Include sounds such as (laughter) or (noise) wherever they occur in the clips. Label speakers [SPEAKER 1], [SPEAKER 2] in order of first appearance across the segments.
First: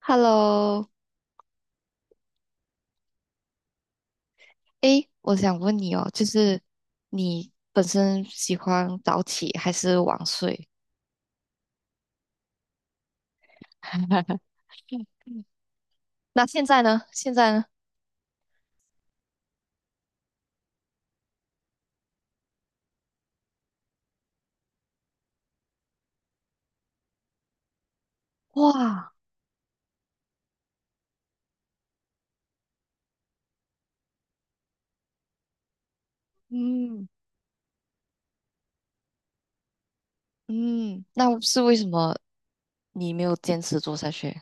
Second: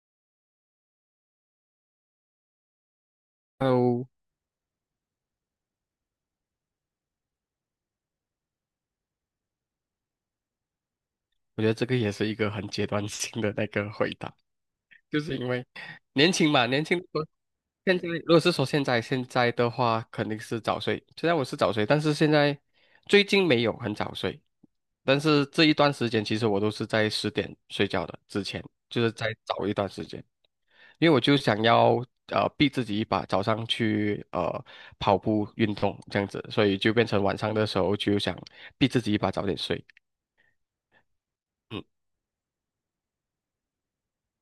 [SPEAKER 1] Hello，
[SPEAKER 2] 哦，
[SPEAKER 1] 诶，我想问你哦，就是你本身喜欢早起还是晚睡？
[SPEAKER 2] 我觉得这个也是一个很阶段性的那个回答，
[SPEAKER 1] (laughs)
[SPEAKER 2] 就是因为年
[SPEAKER 1] 那
[SPEAKER 2] 轻
[SPEAKER 1] 现
[SPEAKER 2] 嘛，
[SPEAKER 1] 在
[SPEAKER 2] 年轻
[SPEAKER 1] 呢？
[SPEAKER 2] 的时候。
[SPEAKER 1] 现在呢？
[SPEAKER 2] 现在如果是说现在的话，肯定是早睡。虽然我是早睡，但是现在最近没有很早睡，但是这一段时间其实我都是在十点睡觉的，之前就是
[SPEAKER 1] 哇，
[SPEAKER 2] 在早一段时间，因为我就想要逼自己一把，早上去跑步运动这样子，所以就变
[SPEAKER 1] 嗯
[SPEAKER 2] 成晚上的时候就想逼自己一把早点睡。
[SPEAKER 1] 嗯，那是为
[SPEAKER 2] 嗯。
[SPEAKER 1] 什么你没有坚持做下去？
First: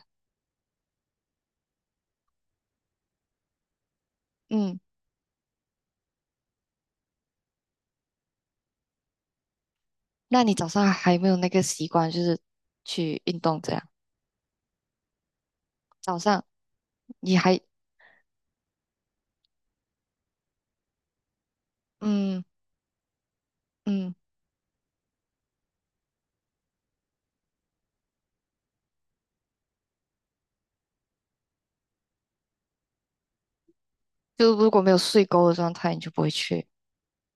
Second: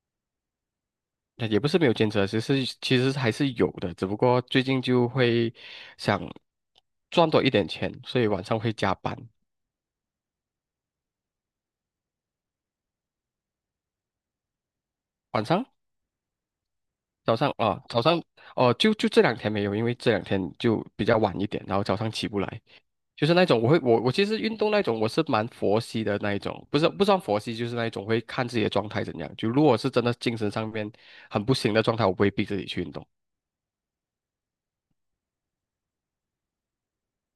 [SPEAKER 2] 那也不是没有坚持啊，其实还是有的，只不过最
[SPEAKER 1] 嗯，
[SPEAKER 2] 近就会想赚多一点钱，所以晚上会加班。
[SPEAKER 1] 那你早上还没有那个习惯，就是去运动这样？
[SPEAKER 2] 晚上、
[SPEAKER 1] 早上
[SPEAKER 2] 早
[SPEAKER 1] 你
[SPEAKER 2] 上
[SPEAKER 1] 还
[SPEAKER 2] 啊、早上哦、就这两天没有，因为这两天就比较晚一点，然后早上起不
[SPEAKER 1] 嗯
[SPEAKER 2] 来，就是那种我会我我
[SPEAKER 1] 嗯，
[SPEAKER 2] 其实运动那种我是蛮佛系的那一种，不是不算佛系，就是那一种会看自己的状态怎样。就如果是真的精神上面很不行的状态，我不会逼自己去运动。
[SPEAKER 1] 就如果没有睡够的状态，你就不会去。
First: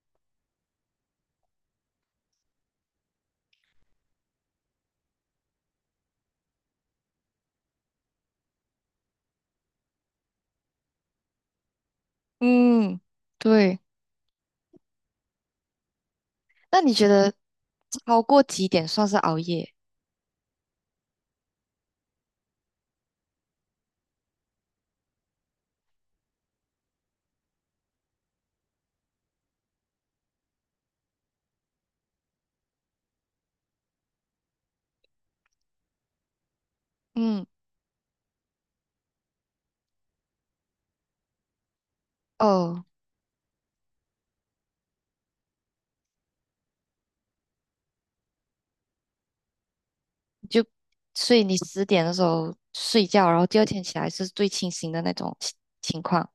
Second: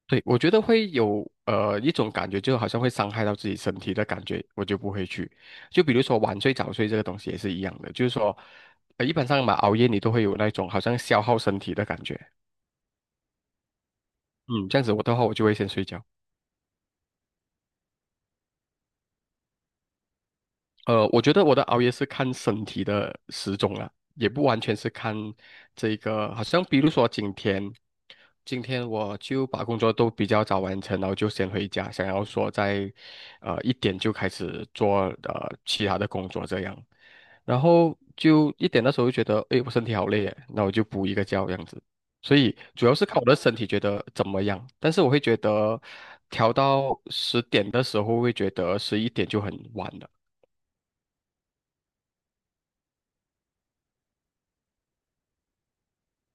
[SPEAKER 2] 对，我觉得会有一种感觉，就好像会伤害到自己身体的感觉，我就不会去。就比如说晚睡早睡这个东西也是一样的，就是说，一般上嘛，熬夜你都会有那种好像消耗身体的感觉。
[SPEAKER 1] 嗯，对。
[SPEAKER 2] 嗯，这样子我的话，我就会先睡觉。
[SPEAKER 1] 那你觉得超过几点算是熬夜？
[SPEAKER 2] 我觉得我的熬夜是看身体的时钟了，也不完全是看这个，好像比如说今天。今天我就把工作都比较早完成，然后就先回家，想要说在一点就开始做其他的工作这样，
[SPEAKER 1] 嗯。
[SPEAKER 2] 然后就一点的时候就觉得，诶，我身体好累耶，那我就补一个觉这样子。所以主
[SPEAKER 1] 哦，
[SPEAKER 2] 要是看我的身体觉得怎么样，但是我会觉得调到十点的时候会觉得11点就很晚了。
[SPEAKER 1] 就，所以你十点的时候睡觉，然后第二天起来是最清醒的那种情况。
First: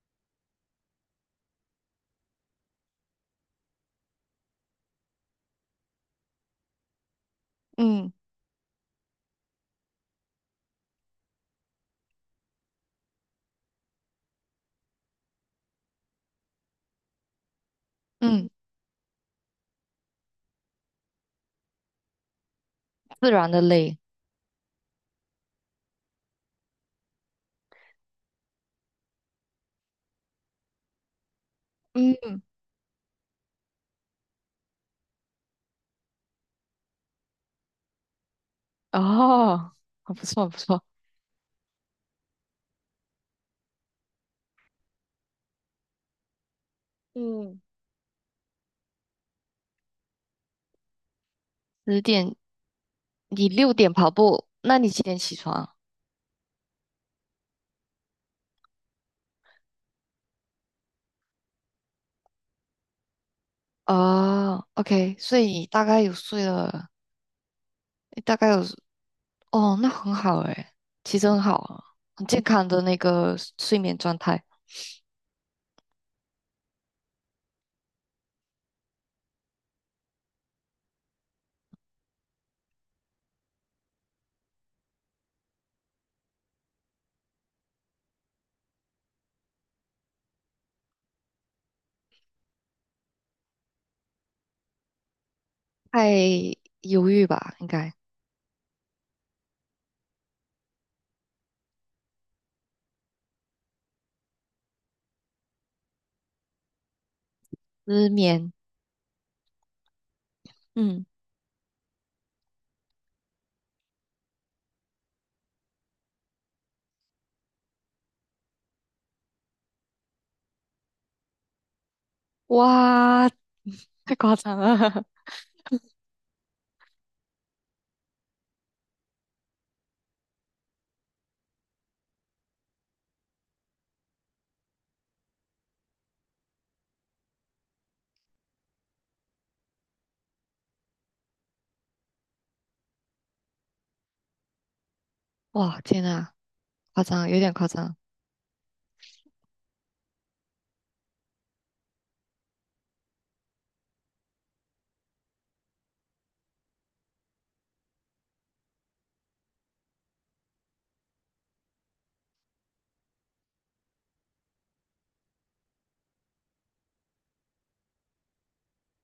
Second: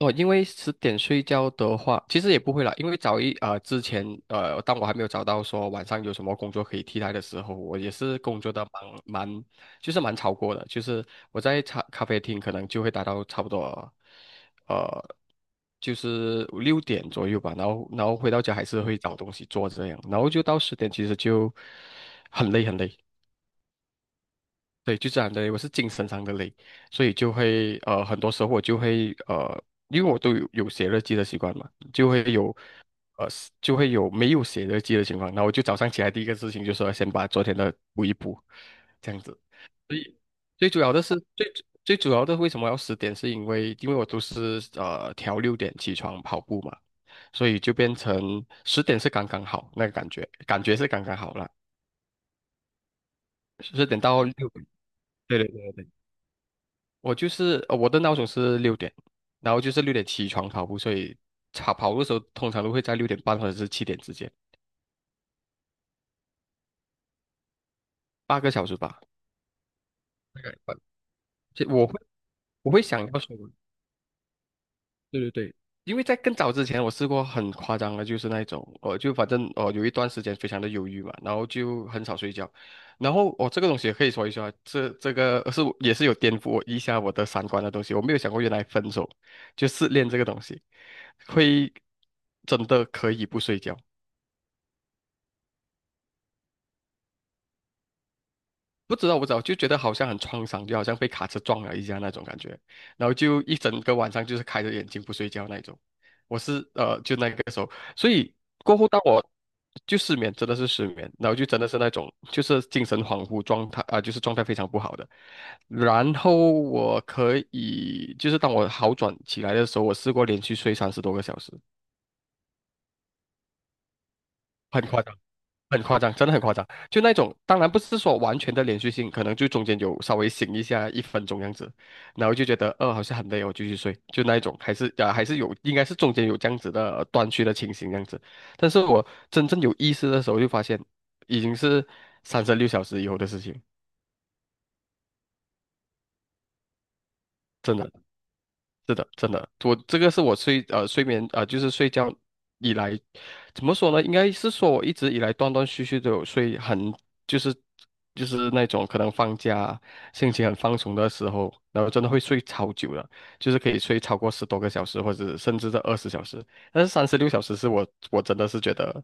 [SPEAKER 2] 哦，因为十点睡觉的话，其实也不会啦，因为之前，当我还没有找到说晚上有什么工作可以替代的时候，我也
[SPEAKER 1] 嗯
[SPEAKER 2] 是工作的蛮，就是蛮超过的，就是我在茶咖啡厅可能就会达到差不多，呃，就是六点左右吧，然后回到
[SPEAKER 1] 嗯，
[SPEAKER 2] 家还是会找东西做这样，然后就到十点其实就很累很累。
[SPEAKER 1] 自然的累。
[SPEAKER 2] 对，就这样的累，我是精神上的累，所以就会很多时候我就会因为我都有写日记的习惯嘛，
[SPEAKER 1] 嗯，
[SPEAKER 2] 呃，就会有没有写日记的情况。那我就早上起来第一个事情就是要先把昨天的补一补，这样子。
[SPEAKER 1] 哦，(laughs) 很不错，很不
[SPEAKER 2] 最主
[SPEAKER 1] 错。
[SPEAKER 2] 要的是最最主要的为什么要十点，是因为我都是调六点起床跑步嘛，所以
[SPEAKER 1] 嗯，
[SPEAKER 2] 就变成十点是刚刚好那个感觉，感觉是刚刚好了，
[SPEAKER 1] 十点，你六
[SPEAKER 2] 十
[SPEAKER 1] 点
[SPEAKER 2] 点
[SPEAKER 1] 跑
[SPEAKER 2] 到六
[SPEAKER 1] 步，
[SPEAKER 2] 点。
[SPEAKER 1] 那你几点起
[SPEAKER 2] 对对
[SPEAKER 1] 床？
[SPEAKER 2] 对。我就是我的闹钟是六点，然后就是六点起床跑步，所以跑步的时候通常都会在6点半或者是7点之间，
[SPEAKER 1] 哦，OK，所以你大概有睡了，你大
[SPEAKER 2] 八
[SPEAKER 1] 概
[SPEAKER 2] 个
[SPEAKER 1] 有，
[SPEAKER 2] 小时吧。
[SPEAKER 1] 哦，那很好
[SPEAKER 2] 大概
[SPEAKER 1] 诶，
[SPEAKER 2] 吧，
[SPEAKER 1] 其实很好
[SPEAKER 2] 其实
[SPEAKER 1] 啊，
[SPEAKER 2] 我会
[SPEAKER 1] 很健康
[SPEAKER 2] 我
[SPEAKER 1] 的
[SPEAKER 2] 会
[SPEAKER 1] 那
[SPEAKER 2] 想要
[SPEAKER 1] 个
[SPEAKER 2] 说，
[SPEAKER 1] 睡眠状态。
[SPEAKER 2] 对对对，因为在更早之前我试过很夸张的，就是那一种，我就反正哦有一段时间非常的忧郁嘛，然后就很少睡觉，然后哦这个东西也可以说一说啊，这个是也是有颠覆我一下我的三观的东西，我没有想过原来分手就失恋这个东西会真的可以不睡觉。
[SPEAKER 1] 太忧郁吧，应该
[SPEAKER 2] 不知道，不知道，就觉得好像很创伤，就好像被卡车撞了一下那种感觉，然后就一整个晚上就是开着眼睛不睡觉那种。我是就那个时候，
[SPEAKER 1] 失
[SPEAKER 2] 所以
[SPEAKER 1] 眠。
[SPEAKER 2] 过后当我就失眠，真的是失
[SPEAKER 1] 嗯，
[SPEAKER 2] 眠，然后就真的是那种就是精神恍惚状态啊、就是状态非常不好的。然后我可以就是当我好转起来的时候，我试过连续睡30多个小时，
[SPEAKER 1] 哇，太夸张
[SPEAKER 2] 很夸
[SPEAKER 1] 了。
[SPEAKER 2] 张。
[SPEAKER 1] (laughs)
[SPEAKER 2] 很夸张，真的很夸张。就那种，当然不是说完全的连续性，可能就中间有稍微醒一下1分钟这样子，然后就觉得好像很累哦，我继续睡，就那一种，还是啊、还是有，应该是中间有这样子的断续的情形这样子。但是我真正有意识的时候，就发现已经是三十六小时以后的事情，
[SPEAKER 1] 哇，天呐，夸张，有点夸
[SPEAKER 2] 真的。
[SPEAKER 1] 张。
[SPEAKER 2] 是的，真的，我这个是我睡眠啊、就是睡觉以来，怎么说呢？应该是说我一直以来断断续续都有睡很，就是就是那种可能放假心情很放松的时候，然后真的会睡超久的，就是可以睡超过十多个小时，或者甚至在20小时。但是三十六小时是我真的是觉得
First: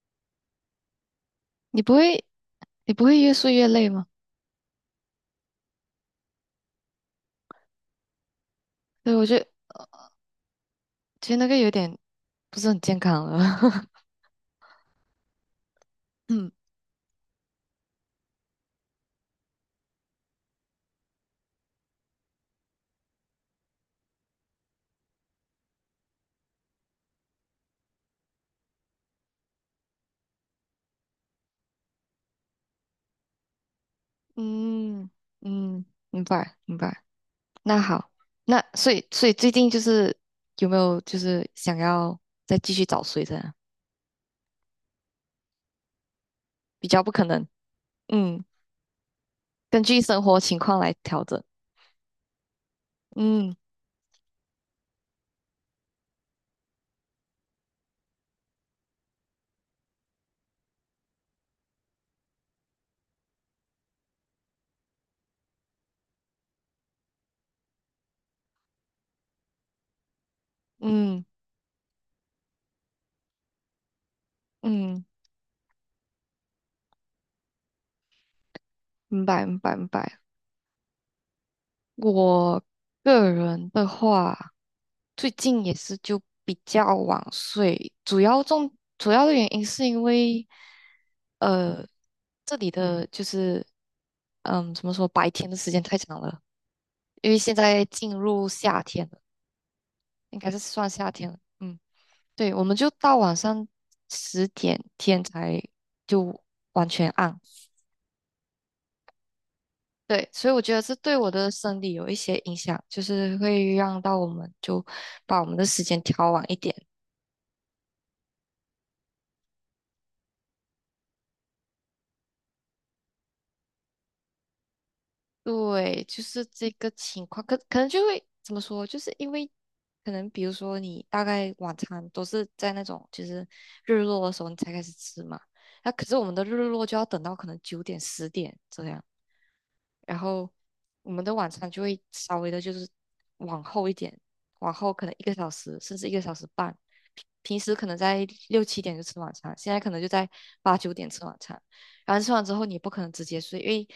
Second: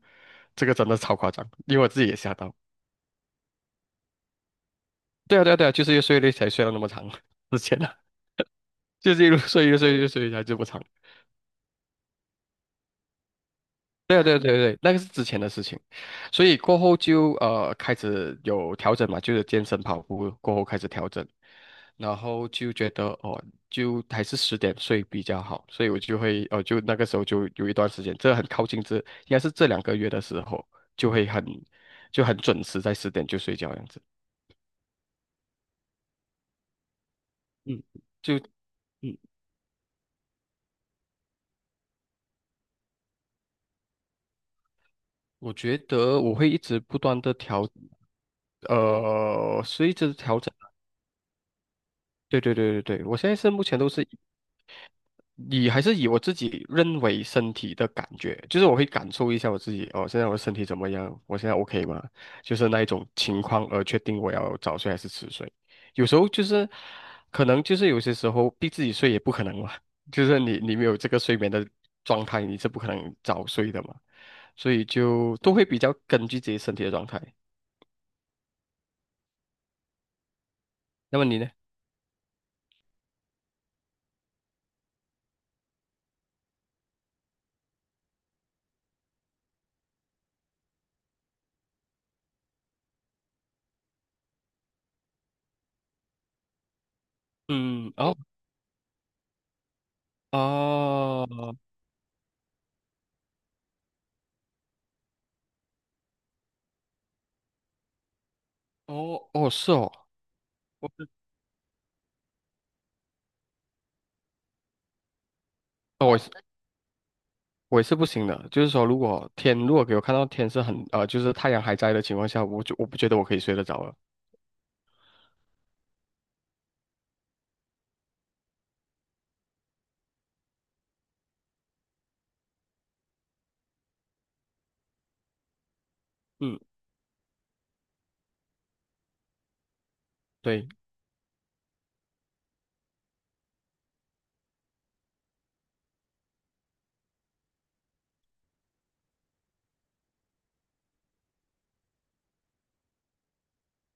[SPEAKER 2] 这个真的超夸张，因
[SPEAKER 1] 你
[SPEAKER 2] 为我
[SPEAKER 1] 不
[SPEAKER 2] 自己也
[SPEAKER 1] 会，
[SPEAKER 2] 吓到。
[SPEAKER 1] 你不会越睡越累吗？
[SPEAKER 2] 对啊，对啊，对啊，就是越睡越累才睡了那么长，(laughs) 之前啊，
[SPEAKER 1] 对，
[SPEAKER 2] 就
[SPEAKER 1] 我
[SPEAKER 2] 是一
[SPEAKER 1] 觉
[SPEAKER 2] 路
[SPEAKER 1] 得
[SPEAKER 2] 睡越睡越睡才就不长。
[SPEAKER 1] 其实那个有点不是很健康了。(laughs)
[SPEAKER 2] 对啊对啊对啊对啊，那个是之前的事情，所
[SPEAKER 1] 嗯
[SPEAKER 2] 以过后就开始有调整嘛，就是健身跑步过后开始调整，然后就觉得哦，就还是十点睡比较好，所以我就会就那个时候就有一段时间，这很靠近，这应该是这2个月的时候，就会很就很准时在十点就睡觉这样子。
[SPEAKER 1] 嗯嗯，明白明白。那
[SPEAKER 2] 嗯，
[SPEAKER 1] 好，
[SPEAKER 2] 就
[SPEAKER 1] 那所以最近就是有没有就是想要再继续早睡这样？
[SPEAKER 2] 我觉得我会一直
[SPEAKER 1] 比
[SPEAKER 2] 不
[SPEAKER 1] 较不
[SPEAKER 2] 断
[SPEAKER 1] 可
[SPEAKER 2] 的
[SPEAKER 1] 能。
[SPEAKER 2] 调，
[SPEAKER 1] 嗯，根
[SPEAKER 2] 随一
[SPEAKER 1] 据
[SPEAKER 2] 直
[SPEAKER 1] 生活
[SPEAKER 2] 调整。
[SPEAKER 1] 情况来调整。
[SPEAKER 2] 对对对对对，我现在是
[SPEAKER 1] 嗯
[SPEAKER 2] 目前都是。还是以我自己认为身体的感觉，就是我会感受一下我自己哦，现在我的身体怎么样？我现在 OK 吗？就是那一种情况而确定我要早睡还是迟睡。有时候就是可能就是有些时候逼自己睡也不可能嘛，(laughs) 就是你没有这个
[SPEAKER 1] 嗯
[SPEAKER 2] 睡眠的状态，你是不可能早睡的嘛，所以
[SPEAKER 1] 嗯，
[SPEAKER 2] 就都会比较根据自己身体的状态。
[SPEAKER 1] 明白明白明白。
[SPEAKER 2] 那么你呢？
[SPEAKER 1] 我个人的话，最近也是就比较晚睡，主要的原因是因为，呃，这里的就是，嗯，怎么说，白天的时间太长了，因为现在
[SPEAKER 2] 嗯，
[SPEAKER 1] 进
[SPEAKER 2] 哦，
[SPEAKER 1] 入夏天了，应该是算夏天了，
[SPEAKER 2] 哦，
[SPEAKER 1] 嗯，对，我们就到晚上十点天才就完全暗，
[SPEAKER 2] 哦，哦，是哦，
[SPEAKER 1] 对，所以我觉得
[SPEAKER 2] 我
[SPEAKER 1] 这
[SPEAKER 2] 是
[SPEAKER 1] 对我的生理有一些影响，就是会让到我们就把我们的时间
[SPEAKER 2] 哦，我
[SPEAKER 1] 调晚一点。
[SPEAKER 2] 我也是不行的，就是说，如果给我看到天是很，就是太阳还在的情况下，我就我不觉得我可以睡得着了。
[SPEAKER 1] 对，就是这个情况，可能就会怎么说，就是因为可能比如说你大概晚餐都是在那种就是日落的时候你才开始吃嘛，那可是我们的日
[SPEAKER 2] 嗯，
[SPEAKER 1] 落就要等到可能九点十点这样。然后
[SPEAKER 2] 对
[SPEAKER 1] 我们的晚餐就会稍微的，就是往后一点，往后可能一个小时甚至1个小时半。平时可能在六七点就吃晚餐，现在可能就在八九点吃晚餐。然后吃完之后，你不可能直接睡，因为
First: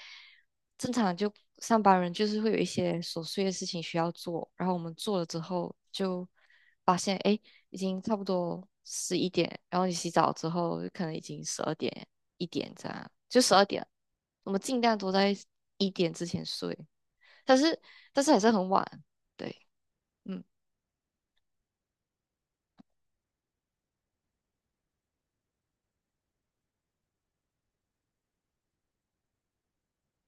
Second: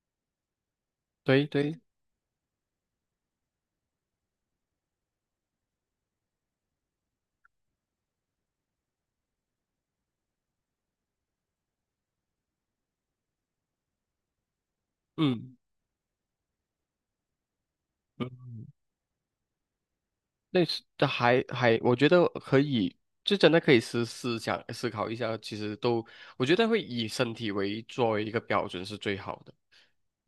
[SPEAKER 1] 正常就
[SPEAKER 2] 对对，
[SPEAKER 1] 上班人就是会有一些琐碎的事情需要做。然后我们做了之后，就发现哎，已经差不多十一点，然后你洗澡之后可能已经十二点，一点这样，就十二点，我们尽量都在
[SPEAKER 2] 嗯
[SPEAKER 1] 一点之前睡，但是但是还
[SPEAKER 2] 嗯，
[SPEAKER 1] 是很晚，对，嗯，
[SPEAKER 2] 类似的还，我觉得可以，就真的可以思考一下，其实都我觉得会以身体作为一个标准是最好的，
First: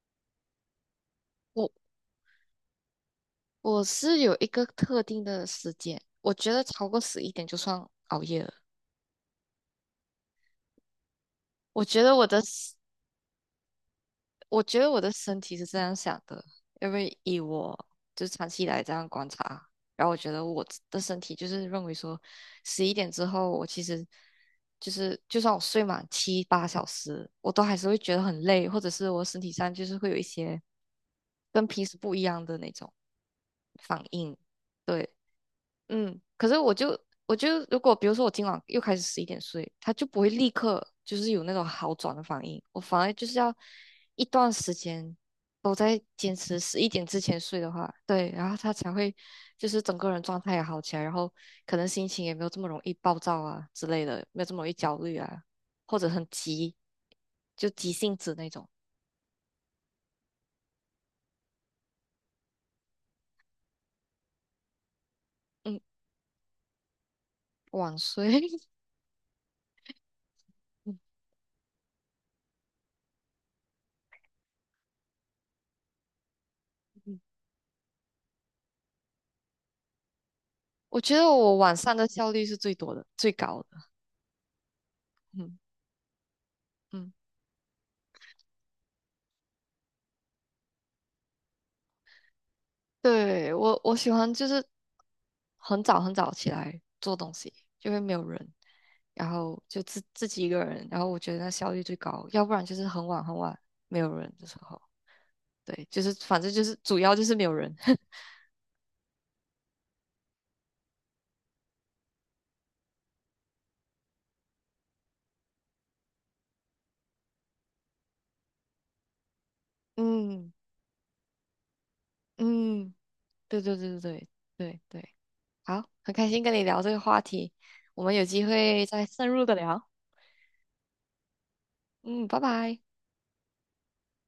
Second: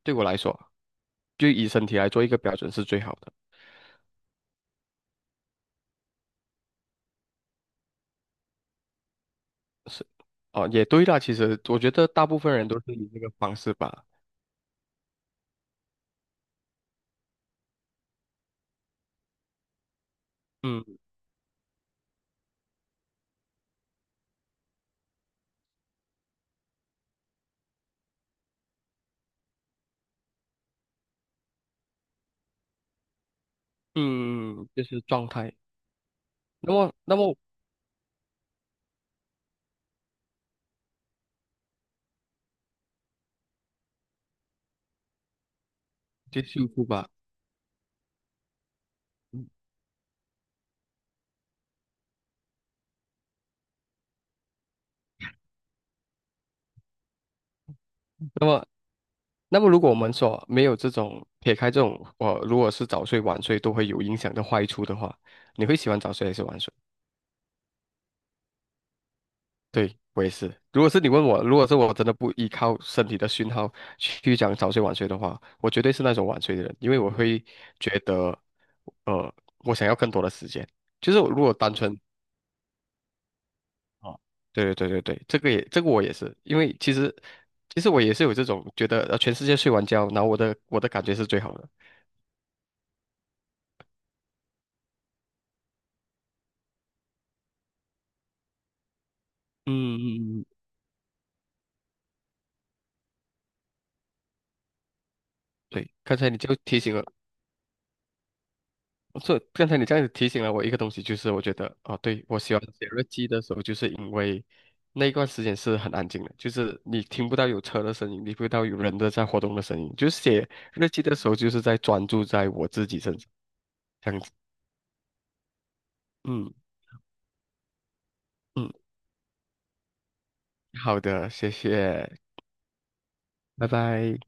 [SPEAKER 2] 对我来说，就以
[SPEAKER 1] 我
[SPEAKER 2] 身体来做一个标准是最好的，
[SPEAKER 1] 我是有一个特定的时间，我觉得超过十一点就算熬夜了，
[SPEAKER 2] 是哦，也对啦，其实我
[SPEAKER 1] 我
[SPEAKER 2] 觉
[SPEAKER 1] 觉
[SPEAKER 2] 得
[SPEAKER 1] 得我
[SPEAKER 2] 大部
[SPEAKER 1] 的
[SPEAKER 2] 分人都是以这个方式吧，
[SPEAKER 1] 我觉得我的身体是这样想的，因为以我就是长期以来这样观察，然后我觉得我自
[SPEAKER 2] 嗯
[SPEAKER 1] 的身体就是认为说，十一点之后我其实就是就算我睡满七八小时，我都还是会觉得很累，或者是我身体上就是会有一些跟平时不一样的那种反应。
[SPEAKER 2] 嗯，嗯嗯就是
[SPEAKER 1] 对，
[SPEAKER 2] 状态。
[SPEAKER 1] 嗯，可是
[SPEAKER 2] 那
[SPEAKER 1] 我
[SPEAKER 2] 么，
[SPEAKER 1] 就
[SPEAKER 2] 那么
[SPEAKER 1] 我就如果比如说我今晚又开始十一点睡，他就不会立刻就是有那种好转的反应，我反而就是要一段时间都在坚
[SPEAKER 2] 就
[SPEAKER 1] 持
[SPEAKER 2] 幸
[SPEAKER 1] 十
[SPEAKER 2] 福
[SPEAKER 1] 一点
[SPEAKER 2] 吧。
[SPEAKER 1] 之前睡的话，对，然后他才会就是整个人状态也好起来，然后可能心情也没有这么容易暴躁啊之类的，没有这么容易焦虑啊，或者很急，就急性子
[SPEAKER 2] 那
[SPEAKER 1] 那
[SPEAKER 2] 么，
[SPEAKER 1] 种，
[SPEAKER 2] 那么如果我们说没有这种撇开这种，我如果是早睡晚睡都会有影响的坏处的话，你会
[SPEAKER 1] 嗯，
[SPEAKER 2] 喜欢早睡还是晚睡？
[SPEAKER 1] 晚睡，
[SPEAKER 2] 对，我也是。如
[SPEAKER 1] (laughs)
[SPEAKER 2] 果
[SPEAKER 1] 嗯
[SPEAKER 2] 是你问我，如果是我真的不依靠身体的讯号去讲早睡晚睡的话，我绝对是那种晚睡的人，因为我
[SPEAKER 1] 嗯，
[SPEAKER 2] 会觉得，呃，我想要更多的时间。
[SPEAKER 1] 我
[SPEAKER 2] 就
[SPEAKER 1] 觉
[SPEAKER 2] 是
[SPEAKER 1] 得
[SPEAKER 2] 我如果
[SPEAKER 1] 我
[SPEAKER 2] 单
[SPEAKER 1] 晚上
[SPEAKER 2] 纯
[SPEAKER 1] 的效率是最多的，最高的，
[SPEAKER 2] 啊，对对对对对，这个
[SPEAKER 1] 嗯。
[SPEAKER 2] 也这个我也是，因为其
[SPEAKER 1] 嗯。
[SPEAKER 2] 实其实我也是有这种觉得，全世界睡完觉，然后我的感觉是最好的。
[SPEAKER 1] 对，我喜欢就是很早很早起来做东西，就会没有人，然后就
[SPEAKER 2] 嗯
[SPEAKER 1] 自
[SPEAKER 2] 嗯
[SPEAKER 1] 自
[SPEAKER 2] 嗯，
[SPEAKER 1] 己
[SPEAKER 2] 嗯
[SPEAKER 1] 一个人，然后我觉得那效率最高。要不然就是很晚很晚没有人的时候，对，
[SPEAKER 2] 对，
[SPEAKER 1] 就是
[SPEAKER 2] 刚才你
[SPEAKER 1] 反正
[SPEAKER 2] 就
[SPEAKER 1] 就是
[SPEAKER 2] 提醒
[SPEAKER 1] 主
[SPEAKER 2] 了，
[SPEAKER 1] 要就是没有人。(laughs)
[SPEAKER 2] 这刚才你这样子提醒了我一个东西，就是我觉得哦，对，我喜欢写日记的时候，就是因为那一段时间是很安静的，就是你听不到有车的声音，你听不到有人的在活动的声音，就是写
[SPEAKER 1] 嗯
[SPEAKER 2] 日记的时候，就是在专注在我自
[SPEAKER 1] 嗯，
[SPEAKER 2] 己身上，
[SPEAKER 1] 对对对对
[SPEAKER 2] 这样
[SPEAKER 1] 对
[SPEAKER 2] 子。
[SPEAKER 1] 对对，好，很开心
[SPEAKER 2] 嗯
[SPEAKER 1] 跟你聊这个话题，我们有机
[SPEAKER 2] 嗯，
[SPEAKER 1] 会再深入的聊。
[SPEAKER 2] 好的，谢谢，
[SPEAKER 1] 嗯，拜拜。
[SPEAKER 2] 拜拜。